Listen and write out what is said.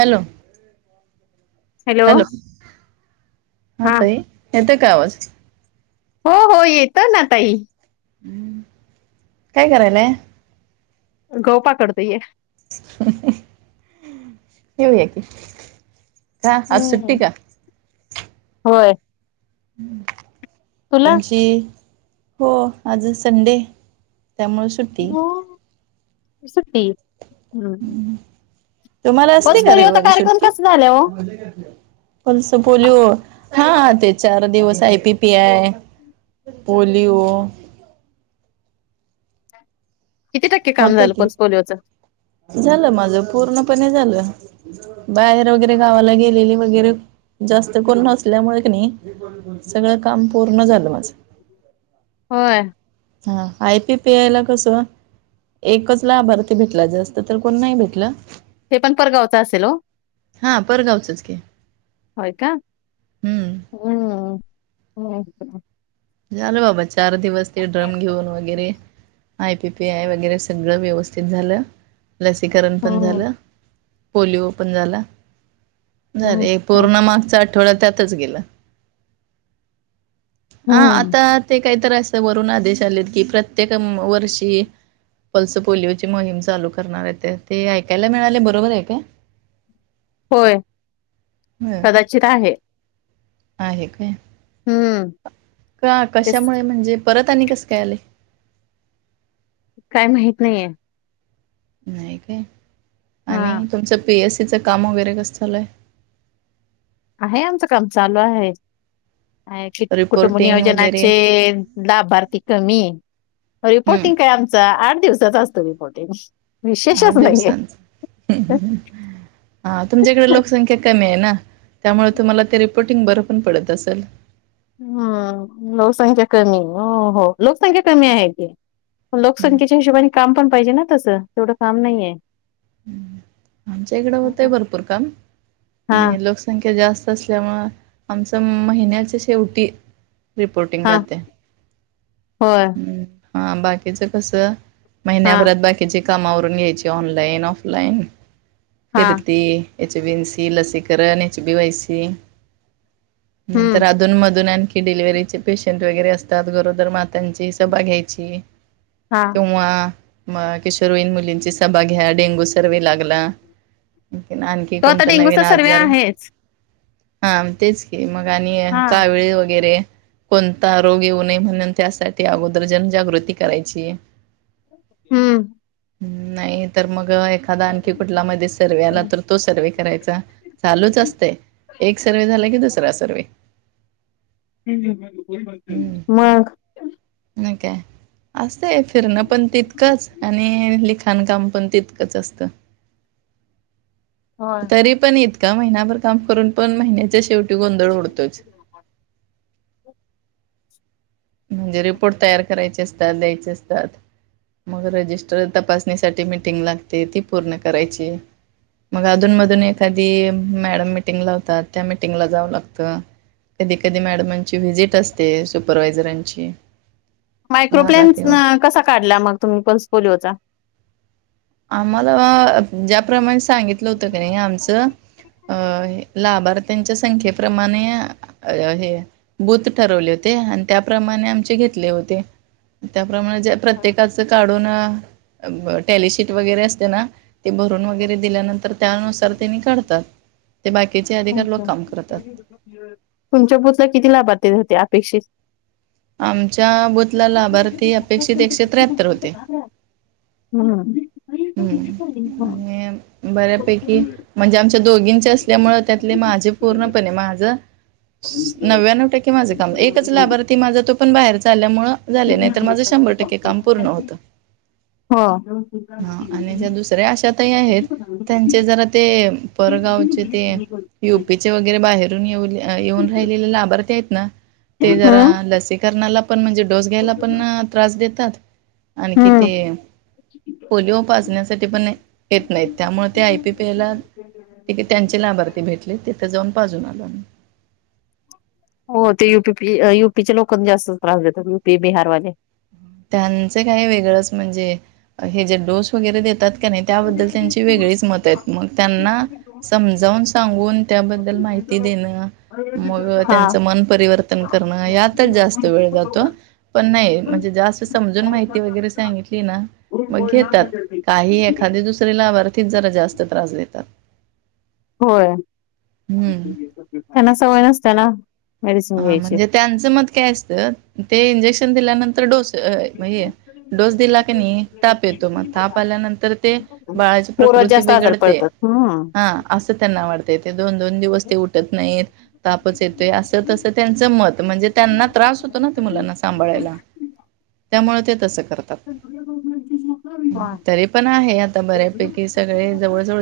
Hello, hello हा ताई येतो, काय आवाज. हो हो येत ना ताई. हम्म काय करालाय. गहु पाकडते या. येऊया की, का आज सुट्टी हम्म का? होय. तुला तुमची हो, आज संडे त्यामुळे सुट्टी. सुट्टी हम्म. तुम्हाला असते पल्स का पोलिओचा रविवारी कार्यक्रम सुट्टी. कसा झाला ओ? प्लस पोलिओ, हा ते चार दिवस I P P I. Polio. किती टक्के काम होत झालं की, पल्स पोलिओच? झालं माझ पूर्णपणे झालं. बाहेर वगैरे, गावाला गेलेली वगैरे. जास्त कोण नसल्यामुळे कणी, सगळं काम पूर्ण झालं माझं. होय. हा आय पी पी आय ला कसं, एकच लाभार्थी भेटला, जास्त तर कोण नाही भेटल. हे पण परगावच असेल हो. हा परगावचच की होय का, हम्म हम्म हम् झालं बाबा चार दिवस. ते ड्रम घेऊन वगैरे, आय पी पी आय वगैरे, सगळं व्यवस्थित झालं लसीकरण पण हम्म झालं. पोलिओ पण झाला, हम्म झाले पुर्ण मागचा आठ थोड त्यातच गेलं, हा हम्म. आता ते काय तरी असं वरूनआदेश आलेत की, प्रत्येका वर्षी पल्स पोलिओची मोहीम चालू करणार आहे ते, ते ऐकायला मिळाले बरोबर आहे का? होय, कदाचित आहे. आहे काय, हम्म का तेच कशामुळे म्हणजे, परत आणि कस काय आले. काय माहित नाहीये. नाही काय, हा आणि तुमच पी एस. तिचं काम वगैरे कसं चालूय. हाय आमचं काम चालू आहेत. आणि कित कुटुंब रिपोर्टिंग वगैरे नियोजनाचे लाभार्थी कमी रिपोर्टिंग काय हम्म आमचा, आठ दिवसाचा असतो रिपोर्टिंग आठ विशेषच नाहीये दिवसांच, हा तुमच्याकडे लोकसंख्या कमी आहे ना त्यामुळे तुम्हाला ते रिपोर्टिंग बरं पण पडत असल. हा लोकसंख्या कमी आय ना हो लोकसंख्या कमी आहे की लोकसंख्येच्या हिशोबाने काम पण पाहिजे ना तसं तेवढं काम नाहीये. आमच्या इकडं होतय हम्म. भरपूर काम हा आणि लोकसंख्या जास तसल्यामुळ आमच महिन्याच शेवटी रिपोर्टिंग हा राहतय. होय. हा बाकीच कस हा महिन्याभरात बाकीचे कामावरून घ्यायची, ऑनलाईन, ऑफलाईन हा फिरती एच बी एन सी, लसीकरण, एच बी वाय सी हम्म नंतर अधूनमधून आन की डिलिव्हरीचे पेशंट वगैरे असतात, गरोदर माता ह्यांची सभा घ्यायची. हा केव्वा म किशोरयीन मुलींची सभा घ्या, डेंगू सर्वे लागला. [unintelligible] आणखी तो आता कोणत नवीन डेंग्यूचा सर्वे आजार? आहेच हाम तेच की मग आणि हा कावीळ वगैरे कोणता रोग येऊ नये म्हणून त्यासाठी अगोदर जनजागृती करायची. हम्म. हम्म नाही तर मग [unintelligible] एखादा आणखी कुठलामध्ये सर्व्हे आला तर तो सर्व्हे करायचा चालूच असतय. एक सर्वे झाला की दुसरा सर्वे [unintelligible] मग अ काय असतय फिरणं पण तितकंच आणि लिखाण काम पण तितकंच असतं. होय तरी पण इतका महिनाभर काम करून पण महिन्याच्या शेव त्यो गोंधळ उडतोयच म्हणजे रिपोर्ट तयार करायचे असतात, द्यायचे असतात. मग रजिस्टर तपासणीसाठी मिटिंग लागते ती पूर्ण करायची. मग अधून मधून एखादी मॅडम मिटिंग ला होतात, त्या मिटिंगला जाव लागत. कधी कधी मॅडमांची व्हिजिट असते सुपरवायझरांची भागात मायक्रोप्लेनस् येऊन. न कसा काढला मग तुम्ही पल्स पोलिओचा? आम्हाला अ ज्याप्रमाणे सांगितलं होतं क नई आमचं अ लाभार्थ्यांच्या संख्येप्रमाणे अ हे बूथ ठरवले होते आणि त्याप्रमा आणि आमचे घेतले ओ ते [unintelligible] प्रमाणे ज्या प्रत्येकाचं काढून अ ब टॅलीशीट वगैरे असते ना ते भरून वगैरे दिल्यानंतर त्यानुसार त्यानी काढतात. ते [unintelligible] बाकीचे अधिकार लोक काम करतात. तुमच्या बुतला किती लाभार्थी होते अपेक्षित? आमच्या बूथला लाभार्थी अपेक्षित एकशे त्र्याहत्तर होते. हम्म. हम्म आणि बऱ्यापैकी म्हणजे आमच्या दोघींचे अस ल्यामुळ त्यातले माझे पूर्णपणे माझं नव्याण्णव टक्के माझं काम, एकच लाभार्थी माझा तो पण बाहेरचा आल्यामुळं झाले नाही तर माझं शंभर टक्के काम पूर्ण होत. हो हा आणि ज्या दुसऱ्या आशा ताई आहेत. त्यांचे जरा ते परगावचे ते युपी चे वगैरे बाहेरून येऊल येऊन राहिलेले लाभार्थी आहेत ना ते जरा हम्म लसीकरणाला पण म्हणजे डोस घ्यायला पण त्रास देतात. आणखी हम्म. ते पोलिओ पाजण्यासाठी पण येत नाही त्यामुळे आयपीपी एला ठीके त्यांचे लाभार्थी भेटले तिथे जाऊन पाजून आलो. हो ते यपी युपीच्या लोकां जास्त त्रास देतात युपी बिहारवाले. त्यांच काही वेगळंच म्हणजे हे जे डोस वगैरे देतात. नाही त्याबद्दल त्यांची वेगळीच मत आहेत मग, त्यांना समजावून सांगून त्याबद्दल माहिती कती दे ना. मग हा त्यांच मन परिवर्तन करणं यात जास्त वेळ जातो पण नाही म्हणजे जास्त, समजून माहिती वगैरे सांगितले ना, पण घेतात काही खादीे दुसर लाभार्थीक जरा जास्त त्रास देतात. होय हम्म त्यांना सवय नसते ना! मेडिसिन हा घ्यायची म्हणजे त्यांचं मत काय असतं ते इंजेक्शन दिल्यानंतर डोस, अ म हे डोस दिला क नाही ताप येतो मग ताप आल्यानंतर ते बाळाची प्र पोर प्रकृती जास्त आजारी बिघडते पडतात हम्म हा असं त्यांना वाटते ते दोन दोन दिवस ते उठत नाही. तापच येतोय अस तसं, त्यांच मत म्हणजे त्यांना त्रास होतो ना ते मुलांना सांभाळायला त्यामुळे ते तसं, तरी पण आहे आता बऱ्यापैकी सगळे जवळजवळ